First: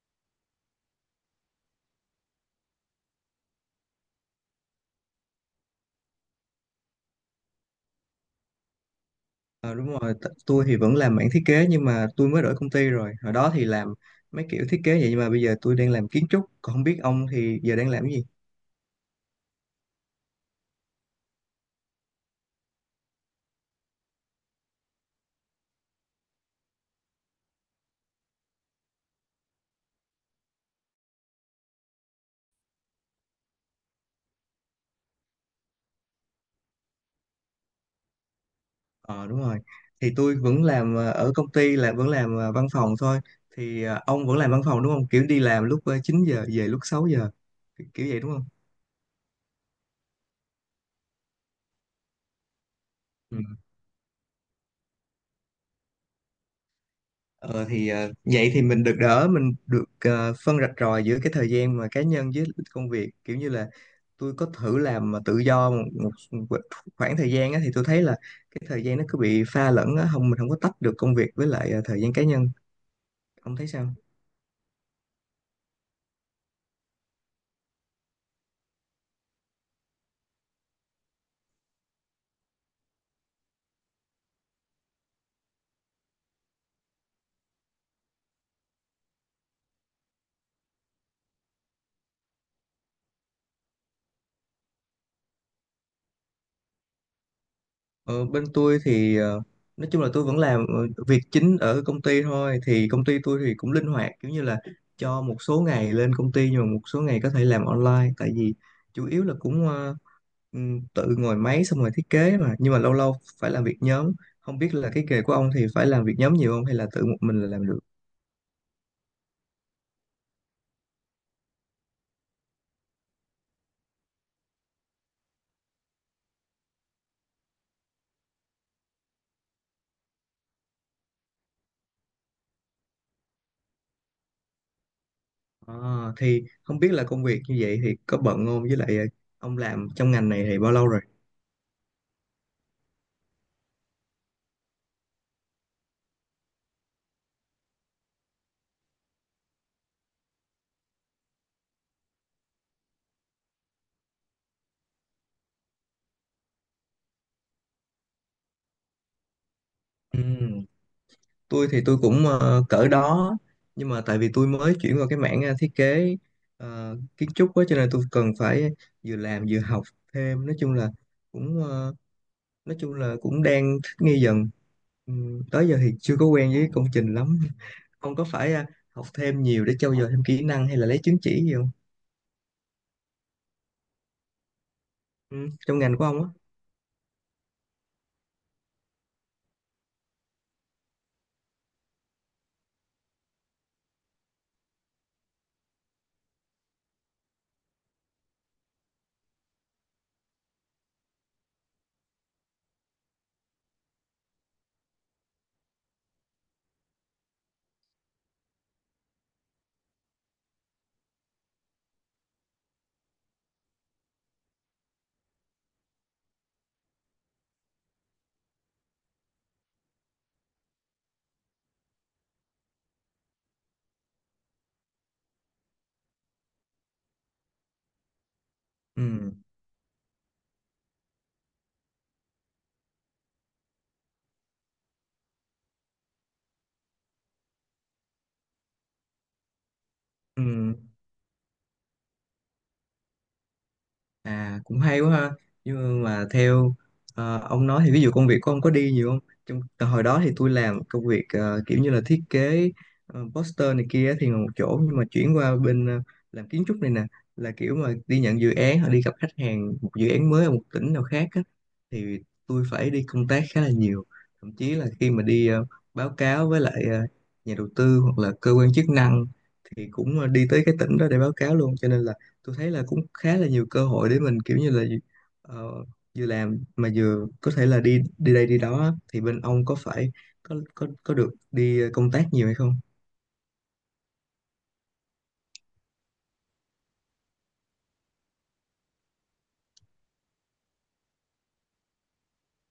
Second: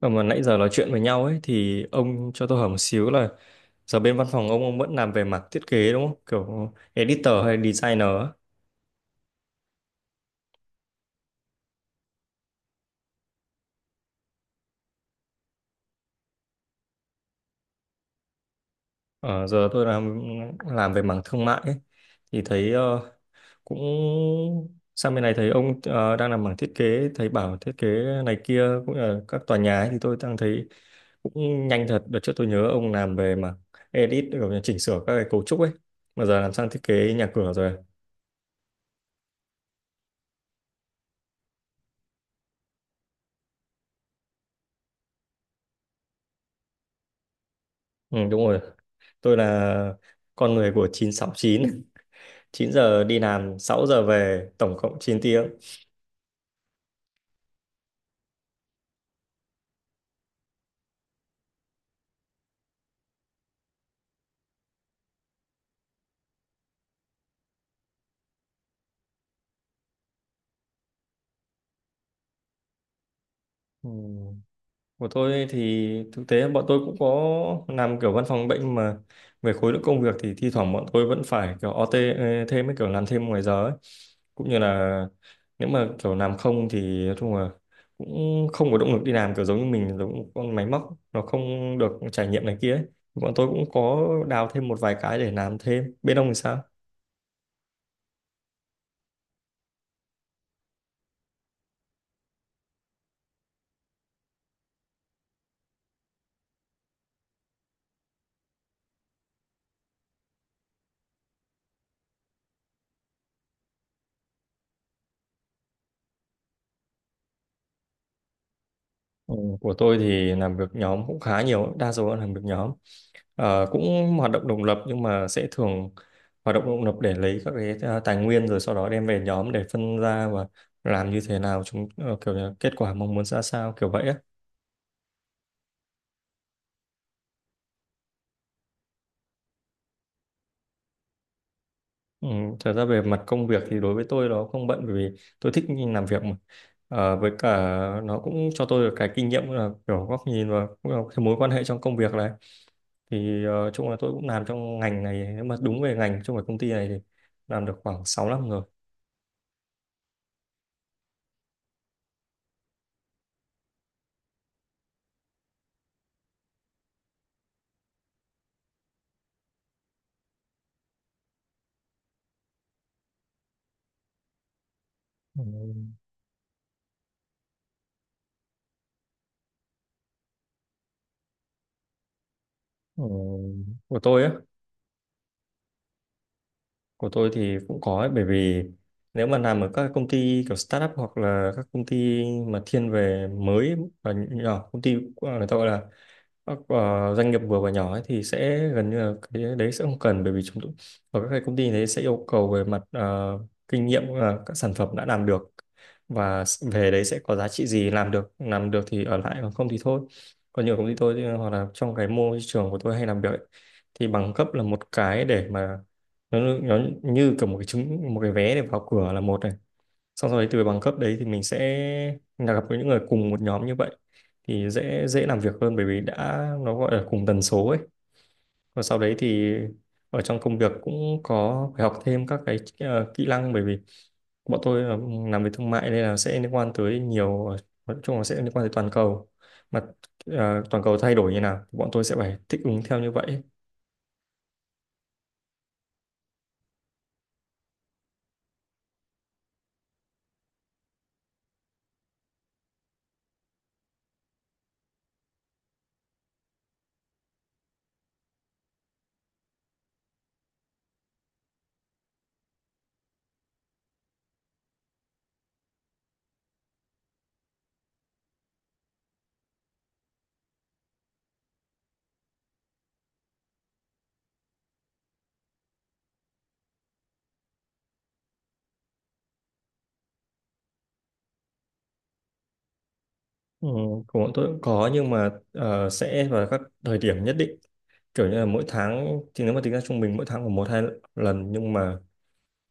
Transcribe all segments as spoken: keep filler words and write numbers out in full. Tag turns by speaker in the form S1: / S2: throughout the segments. S1: Và mà nãy giờ nói chuyện với nhau ấy thì ông cho tôi hỏi một xíu là giờ bên văn phòng ông ông vẫn làm về mặt thiết kế đúng không? Kiểu editor hay designer á.
S2: Ờ, đúng rồi, t- tôi thì vẫn làm mảng thiết kế nhưng mà tôi mới đổi công ty rồi. Hồi đó thì làm mấy kiểu thiết kế vậy nhưng mà bây giờ tôi đang làm kiến trúc, còn không biết ông thì giờ đang làm cái gì?
S1: Ờ, giờ tôi làm làm về mảng thương mại ấy thì thấy ờ, cũng sang bên này thấy ông ờ, đang làm mảng thiết kế, thấy bảo thiết kế này kia cũng là các tòa nhà ấy, thì tôi đang thấy cũng nhanh thật. Đợt trước tôi nhớ ông làm về mảng edit, kiểu như chỉnh sửa các cái cấu trúc ấy, mà giờ làm sang thiết kế nhà cửa rồi.
S2: Ờ, đúng rồi. Thì tôi vẫn làm ờ, ở công ty là vẫn làm ờ, văn phòng thôi. Thì ờ, ông vẫn làm văn phòng đúng không? Kiểu đi làm lúc ờ, chín giờ về lúc sáu giờ. Kiểu kiểu
S1: Ừ,
S2: vậy đúng
S1: đúng
S2: không?
S1: rồi. Tôi là con người của chín sáu chín chín giờ đi
S2: Ừ.
S1: làm, sáu giờ về, tổng cộng chín tiếng.
S2: Ờ thì ờ, vậy thì mình được đỡ mình được ờ, phân rạch ròi giữa cái thời gian mà cá nhân với công việc, kiểu như là tôi có thử làm mà tự do một, một một khoảng thời gian á, thì tôi thấy là cái thời gian nó cứ bị pha lẫn á, không mình không có tách được công việc với lại ờ, thời gian cá nhân. Ông thấy sao?
S1: Ừ. Của tôi thì thực tế bọn tôi cũng có làm kiểu văn phòng bệnh, mà về khối lượng công việc thì thi thoảng bọn tôi vẫn phải kiểu ô tê thêm ấy, kiểu làm thêm ngoài giờ ấy. Cũng như là nếu mà kiểu làm không thì nói chung là cũng không có động lực đi làm, kiểu giống như mình giống một con máy móc, nó không được trải nghiệm này kia ấy. Bọn tôi cũng có đào thêm một vài cái để làm thêm. Bên ông thì sao?
S2: Ờ, Bên tôi thì ờ, nói chung là tôi vẫn làm ờ, việc chính ở công ty thôi. Thì công ty tôi thì cũng linh hoạt, kiểu như là cho một số ngày lên công ty nhưng mà một số ngày có thể làm online, tại vì chủ yếu là cũng ờ, ừm, tự ngồi máy xong rồi thiết kế mà, nhưng mà lâu lâu phải làm việc nhóm. Không biết là cái nghề của ông thì phải làm việc nhóm nhiều không hay là tự một mình là làm được?
S1: Ừ, của tôi thì làm việc nhóm cũng khá nhiều, đa số là làm việc nhóm. Ờ, cũng hoạt động độc lập nhưng mà sẽ thường hoạt động độc lập để lấy các cái ờ, tài nguyên, rồi sau đó đem về nhóm để phân ra và làm như thế nào, chúng ờ, kiểu như là kết quả mong muốn ra sao, kiểu vậy á.
S2: À, thì không biết là công việc như vậy thì có bận không, với lại ờ, ông làm trong ngành này thì bao lâu rồi?
S1: Ừ, thật ra về mặt công việc thì đối với tôi nó không bận, bởi vì tôi thích làm việc mà. Ờ, với cả nó cũng cho tôi được cái kinh nghiệm là kiểu góc nhìn và cũng là cái mối quan hệ trong công việc này, thì ờ, chung là tôi cũng làm trong ngành này, nếu mà đúng về ngành trong cái công ty này thì làm được khoảng sáu năm rồi.
S2: Ừ. Tôi thì tôi cũng ờ, cỡ đó, nhưng mà tại vì tôi mới chuyển vào cái mảng ờ, thiết kế ờ, kiến trúc á, cho nên tôi cần phải vừa làm vừa học thêm. Nói chung là cũng ờ, nói chung là cũng đang thích nghi dần. Ừ,
S1: Ừ,
S2: tới giờ thì chưa có quen với công trình lắm. Ông có phải ờ, học thêm nhiều để trau dồi thêm kỹ năng hay là lấy chứng chỉ gì không?
S1: ừ, của tôi á
S2: Ừ, trong ngành của ông á.
S1: của tôi thì cũng có ấy, bởi vì nếu mà làm ở các công ty kiểu startup hoặc là các công ty mà thiên về mới và nhỏ, công ty ờ, người ta gọi là các ờ, doanh nghiệp vừa và nhỏ ấy, thì sẽ gần như là cái đấy sẽ không cần, bởi vì chúng tôi ở các cái công ty đấy sẽ yêu cầu về mặt ờ, kinh nghiệm, ờ, các sản phẩm đã làm được và s- về đấy sẽ có giá trị gì, làm được làm được thì ở lại, còn không thì thôi. Còn nhiều công ty tôi thì- hoặc là trong cái môi trường của tôi hay làm việc ấy, thì bằng cấp là một cái để mà nó, nó như kiểu một cái chứng một cái vé để vào cửa là một này, xong sau đấy từ bằng cấp đấy thì mình sẽ là gặp với những người cùng một nhóm như vậy thì dễ dễ làm việc hơn, bởi vì đã, nó gọi là cùng tần số ấy. Và sau đấy
S2: Ừ,
S1: thì ở trong công việc cũng có phải học thêm các cái ờ, kỹ năng, bởi vì bọn tôi là làm về thương mại nên là sẽ liên quan tới nhiều, nói chung là sẽ liên quan tới toàn cầu mà. Ờ,
S2: ừ.
S1: toàn cầu thay đổi như nào thì bọn tôi sẽ phải thích ứng theo như vậy.
S2: À, cũng hay quá ha. Nhưng mà theo ờ, ông nói thì ví dụ công việc của ông có đi nhiều không? Trong từ hồi đó thì tôi làm công việc ờ, kiểu như là thiết kế ờ, poster này kia thì ngồi một chỗ, nhưng mà chuyển qua bên ờ, làm kiến trúc này nè, là kiểu mà đi nhận dự án hoặc đi gặp khách hàng một dự án mới ở một tỉnh nào khác á, thì tôi phải đi công tác khá là nhiều. Thậm chí là khi mà đi ờ, báo cáo với lại ờ, nhà đầu tư hoặc là cơ quan chức năng thì cũng ờ, đi tới cái tỉnh đó để báo cáo luôn, cho nên là tôi thấy là cũng khá là nhiều cơ hội để mình kiểu như là ờ, vừa làm mà vừa có thể là đi đi đây đi đó á. Thì bên ông có phải có có có được đi công tác nhiều hay không?
S1: Ừ, của bọn tôi cũng có, nhưng mà ờ, sẽ vào các thời điểm nhất định, kiểu như là mỗi tháng thì nếu mà tính ra trung bình mỗi tháng khoảng một hai lần, nhưng mà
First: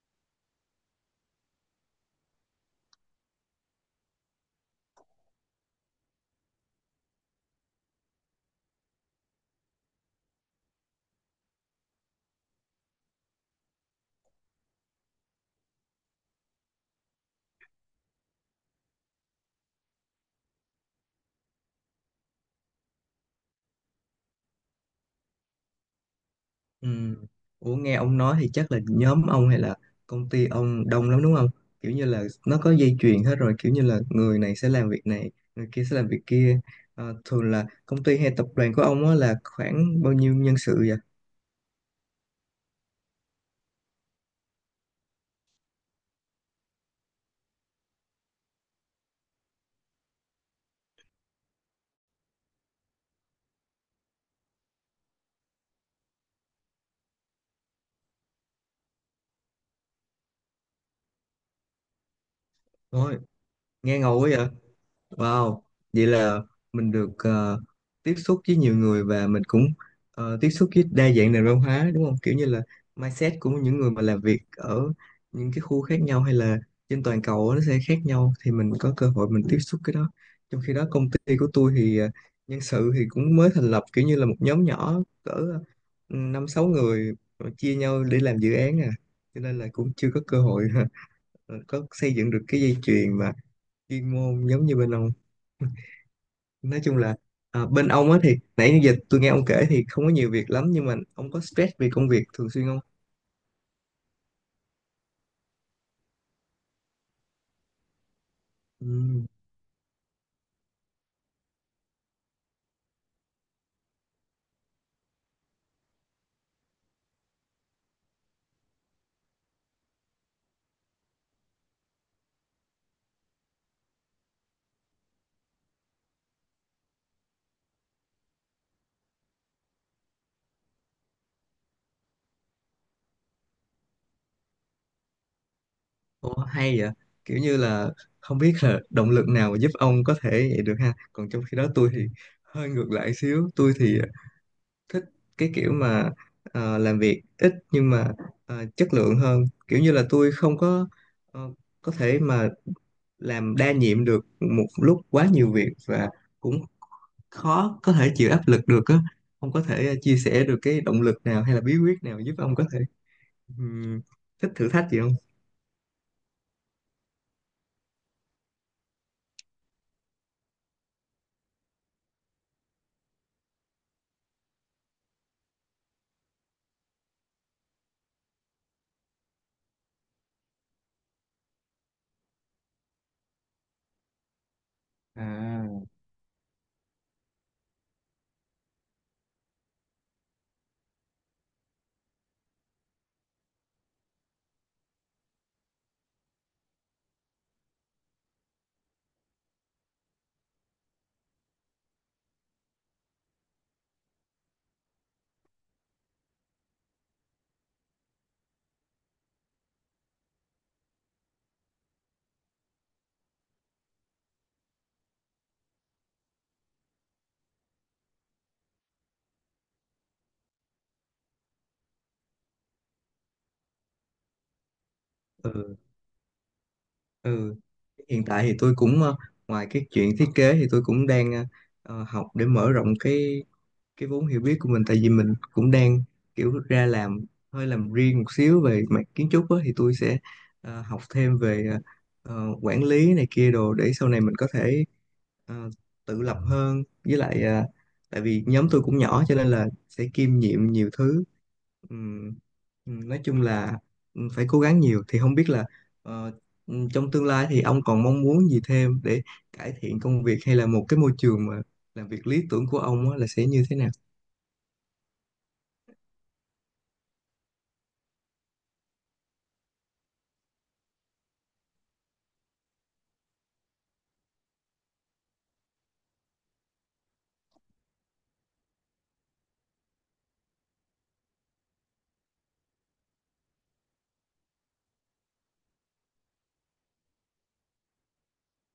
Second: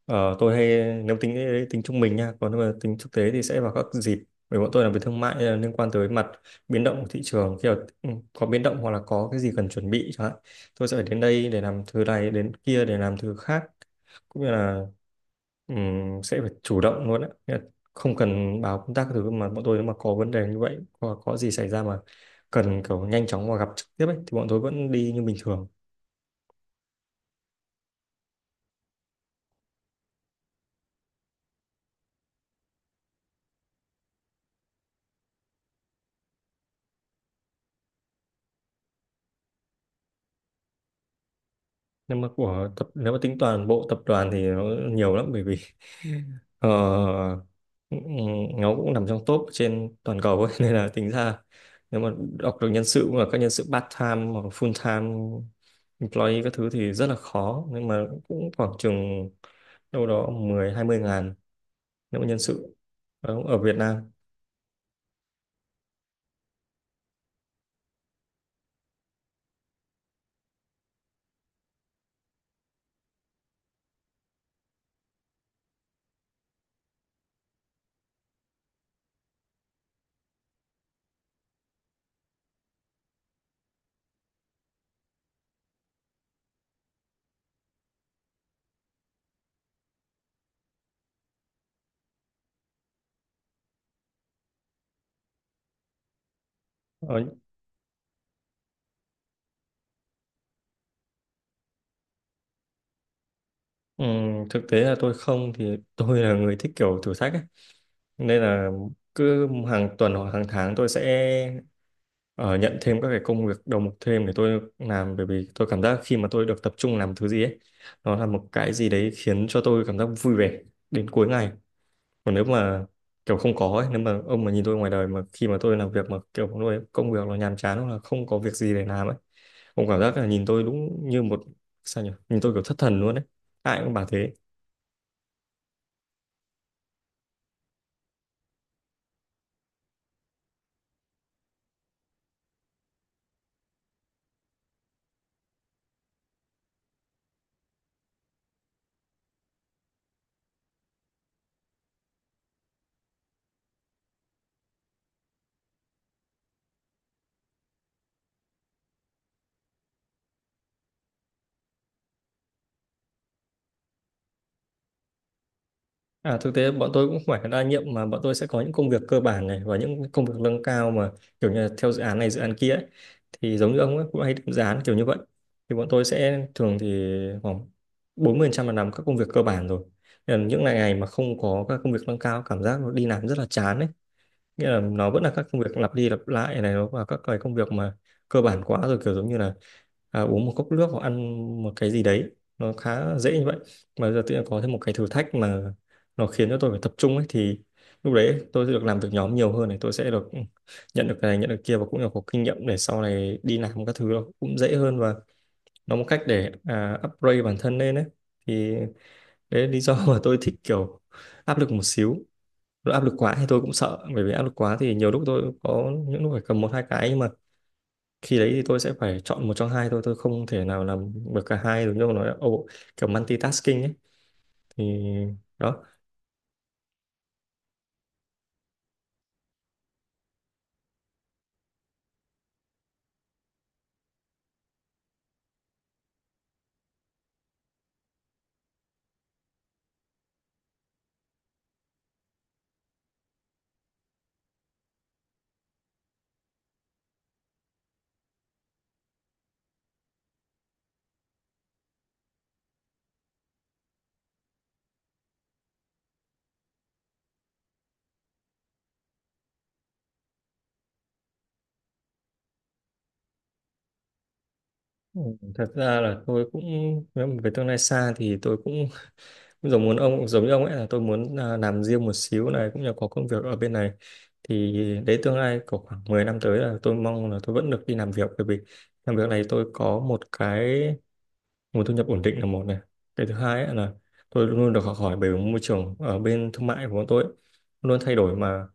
S1: ờ, tôi hay, nếu tính cái- tính trung bình nha, còn nếu mà tính thực tế thì sẽ vào các dịp, bởi bọn tôi làm về thương mại nên là liên quan tới mặt biến động của thị trường. Khi mà ừ, có biến động hoặc là có cái gì cần chuẩn bị chẳng hạn, tôi sẽ phải đến đây để làm thứ này, đến kia để làm thứ khác, cũng như là ừm, sẽ phải chủ động luôn á. Nghĩa là không cần báo công tác các thứ, mà bọn tôi nếu mà có vấn đề như vậy, hoặc có gì xảy ra mà cần kiểu nhanh chóng và gặp trực tiếp ấy, thì bọn tôi vẫn đi như bình thường.
S2: Ừ. Ủa, nghe ông nói thì chắc là nhóm ông hay là công ty ông đông lắm đúng không? Kiểu như là nó có dây chuyền hết rồi, kiểu như là người này sẽ làm việc này, người kia sẽ làm việc kia. Ờ, thường là công ty hay tập đoàn của ông á là khoảng bao nhiêu nhân sự vậy?
S1: Nhưng mà của tập, nếu mà tính toàn bộ tập đoàn thì nó nhiều lắm, bởi vì ờ, ừ, ừ, nó cũng nằm trong top trên toàn cầu ấy. Nên là tính ra, nếu mà đọc được nhân sự và các nhân sự part time hoặc full time employee các thứ thì rất là khó, nhưng mà cũng khoảng chừng đâu đó mười hai mươi ngàn nếu mà nhân sự
S2: Ôi,
S1: ở, ở Việt
S2: nghe
S1: Nam.
S2: ngầu quá vậy? Wow, vậy là mình được ờ, tiếp xúc với nhiều người và mình cũng ờ, tiếp xúc với đa dạng nền văn hóa đúng không? Kiểu như là mindset của những người mà làm việc ở những cái khu khác nhau hay là trên toàn cầu á, nó sẽ khác nhau thì mình có cơ hội mình tiếp xúc cái đó. Trong khi đó công ty của tôi thì ờ, nhân sự thì cũng mới thành lập, kiểu như là một nhóm nhỏ cỡ ừ, năm sáu người mà chia nhau để làm dự án à. Cho nên là cũng chưa có cơ hội có xây dựng được cái dây chuyền mà chuyên môn giống như bên ông. Nói chung là
S1: ở,
S2: à, bên ông á thì nãy giờ tôi nghe ông kể thì không có nhiều việc lắm, nhưng mà ông có stress vì công việc thường xuyên không?
S1: ừm, Thực tế là tôi không, thì tôi là người thích kiểu thử thách ấy, nên là
S2: Ừm.
S1: cứ hàng tuần hoặc hàng tháng tôi sẽ ờ, nhận thêm các cái công việc đầu mục thêm để tôi làm, bởi vì tôi cảm giác khi mà tôi được tập trung làm thứ gì ấy, nó là một cái gì đấy khiến cho tôi cảm giác vui vẻ đến cuối ngày. Còn nếu mà kiểu không có ấy, nếu mà ông mà nhìn tôi ngoài đời mà khi mà tôi làm việc mà kiểu tôi công việc nó nhàm chán hoặc là không có việc gì để làm ấy, ông cảm giác là nhìn tôi đúng như một, sao nhỉ, nhìn tôi kiểu thất thần luôn ấy, ai cũng bảo thế.
S2: Ồ, hay vậy, kiểu như là không biết là động lực nào mà giúp ông có thể vậy được ha, còn trong khi đó tôi thì hơi ngược lại xíu. Tôi thì thích cái kiểu mà ờ, làm việc ít nhưng mà ờ, chất lượng hơn, kiểu như là tôi không có ờ, có thể mà làm đa nhiệm được một lúc quá nhiều việc, và cũng khó có thể chịu áp lực được á. Ông có thể ờ, chia sẻ được cái động lực nào hay là bí quyết nào giúp ông có thể ừm, thích thử thách gì không?
S1: À, thực tế bọn tôi cũng không phải đa nhiệm, mà bọn tôi sẽ có những công việc cơ bản này và những công việc nâng cao, mà kiểu như là theo dự án này dự án kia ấy. Thì giống như ông ấy, cũng hay định dự án kiểu như vậy, thì bọn tôi sẽ thường thì khoảng bốn mươi phần trăm là làm các công việc cơ bản rồi. Nên là những ngày ngày mà không có các công việc nâng cao, cảm giác nó đi làm rất là chán ấy, nghĩa là nó vẫn là các công việc
S2: À,
S1: lặp đi lặp lại này, nó và các cái công việc mà cơ bản quá rồi, kiểu giống như là à, uống một cốc nước hoặc ăn một cái gì đấy, nó khá dễ như vậy. Mà giờ tự nhiên có thêm một cái thử thách mà nó khiến cho tôi phải tập trung ấy, thì lúc đấy tôi sẽ được làm việc nhóm nhiều hơn này, tôi sẽ được ừ, nhận được cái này nhận được kia, và cũng là có kinh nghiệm để sau này đi làm các thứ nó cũng dễ hơn, và nó một cách để à, upgrade bản thân lên ấy. Thì đấy là lý do mà tôi thích kiểu áp lực một xíu. Lúc áp lực quá thì tôi cũng sợ, bởi vì áp lực quá thì nhiều lúc tôi có những lúc phải cầm một hai cái, nhưng mà khi đấy thì tôi sẽ phải chọn một trong hai thôi, tôi không thể nào làm được cả hai được, như ông nói oh, kiểu multitasking ấy, thì
S2: ừ,
S1: đó.
S2: ừ, hiện tại thì tôi cũng ờ, ngoài cái chuyện thiết kế thì tôi cũng đang ờ, ờ, học để mở rộng cái cái vốn hiểu biết của mình, tại vì mình cũng đang kiểu ra làm hơi làm riêng một xíu về mặt kiến trúc á, thì tôi sẽ ờ, học thêm về ờ, ờ, quản lý này kia đồ để sau này mình có thể ờ, tự lập hơn, với lại ờ, tại vì nhóm tôi cũng nhỏ cho nên là sẽ kiêm nhiệm nhiều thứ. Ừm, ừm, nói chung là ừm, phải cố gắng nhiều. Thì không biết là ờ, ừm, trong tương lai thì ông còn mong muốn gì thêm để cải thiện công việc, hay là một cái môi trường mà làm việc lý tưởng của ông á là sẽ như thế nào?
S1: Ừ, thật ra là tôi cũng, nếu mà về tương lai xa thì tôi cũng cũng giống muốn ông, giống như ông ấy là tôi muốn à, làm riêng một xíu này, cũng như có công việc ở bên này, thì đấy tương lai của khoảng mười năm tới là tôi mong là tôi vẫn được đi làm việc, bởi vì làm việc này tôi có một cái nguồn thu nhập ổn định là một này, cái thứ hai ấy là tôi luôn luôn được học hỏi, bởi môi trường ở bên thương mại của bọn tôi ấy luôn thay đổi mà.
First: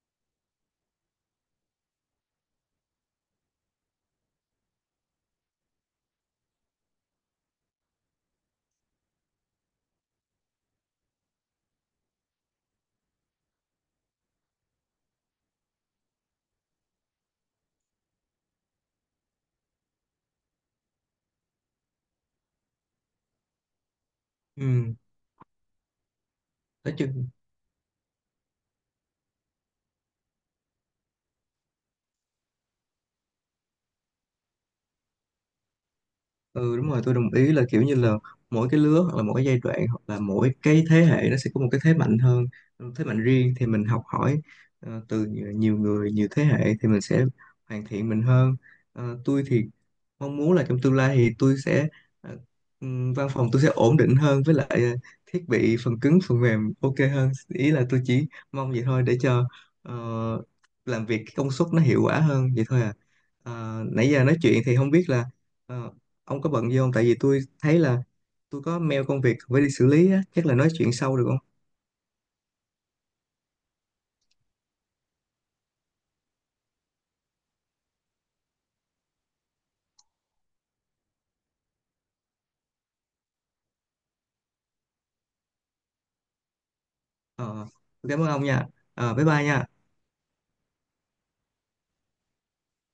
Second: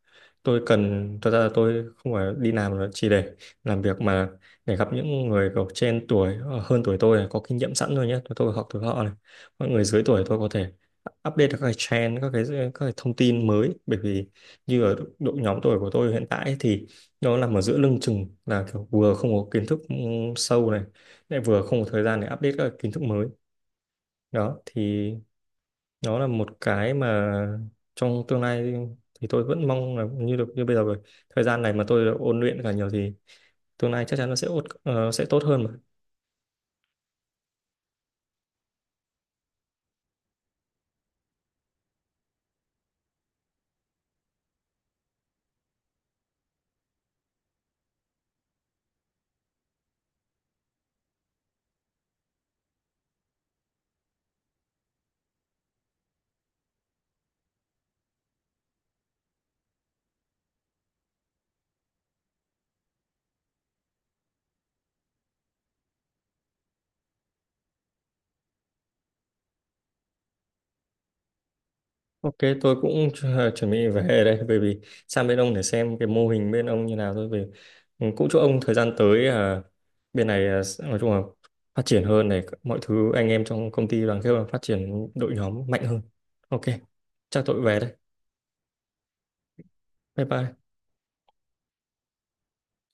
S1: Tôi cần, thật ra là tôi không phải đi làm là chỉ để làm việc, mà để gặp những người có trên tuổi, ờ, hơn tuổi tôi này, có kinh nghiệm sẵn rồi nhé, tôi, tôi học từ họ này. Mọi người dưới tuổi tôi có thể update được các cái trend, các cái các cái thông tin mới, bởi vì như ở độ nhóm tuổi của tôi hiện tại ấy thì nó nằm ở giữa lưng chừng, là kiểu vừa không có kiến thức ừ, sâu này, lại vừa không có thời gian để update các kiến thức mới. Đó
S2: Ừm,
S1: thì nó là một cái
S2: nói chung.
S1: mà trong tương lai thì tôi vẫn mong là như được như bây giờ rồi. Thời gian này mà tôi được ôn luyện cả nhiều thì tương lai chắc chắn nó sẽ ốt, ờ, sẽ tốt hơn mà.
S2: Ừ, đúng rồi, tôi đồng ý là kiểu như là mỗi cái lứa hoặc là mỗi cái giai đoạn hoặc là mỗi cái thế hệ nó sẽ có một cái thế mạnh hơn, thế mạnh riêng, thì mình học hỏi ờ, từ nhiều nhiều người nhiều thế hệ thì mình sẽ hoàn thiện mình hơn. Ờ, tôi thì mong muốn là trong tương lai thì tôi sẽ ờ, ừm, văn phòng tôi sẽ ổn định hơn, với lại ờ, thiết bị phần cứng phần mềm ok hơn, ý là tôi chỉ mong vậy thôi để cho ờ, làm việc cái công suất nó hiệu quả hơn vậy thôi à. Ờ, nãy giờ nói chuyện thì không biết là ờ, ông có bận gì không, tại vì tôi thấy là tôi có mail công việc phải đi xử lý á, chắc là nói chuyện sau được không?
S1: Ok, tôi cũng chu- chuẩn bị về đây, bởi vì sang bên ông để xem cái mô hình bên ông như nào thôi, về. Cũng chúc ông thời gian tới à, bên này, à, sẽ- nói chung là phát triển hơn này, mọi thứ anh em trong công ty đoàn kết và phát triển đội nhóm mạnh hơn. Ok, chắc tôi
S2: ờ
S1: về đây.
S2: tôi cảm ơn ông nha. Ờ bye bye nha.
S1: Bye bye.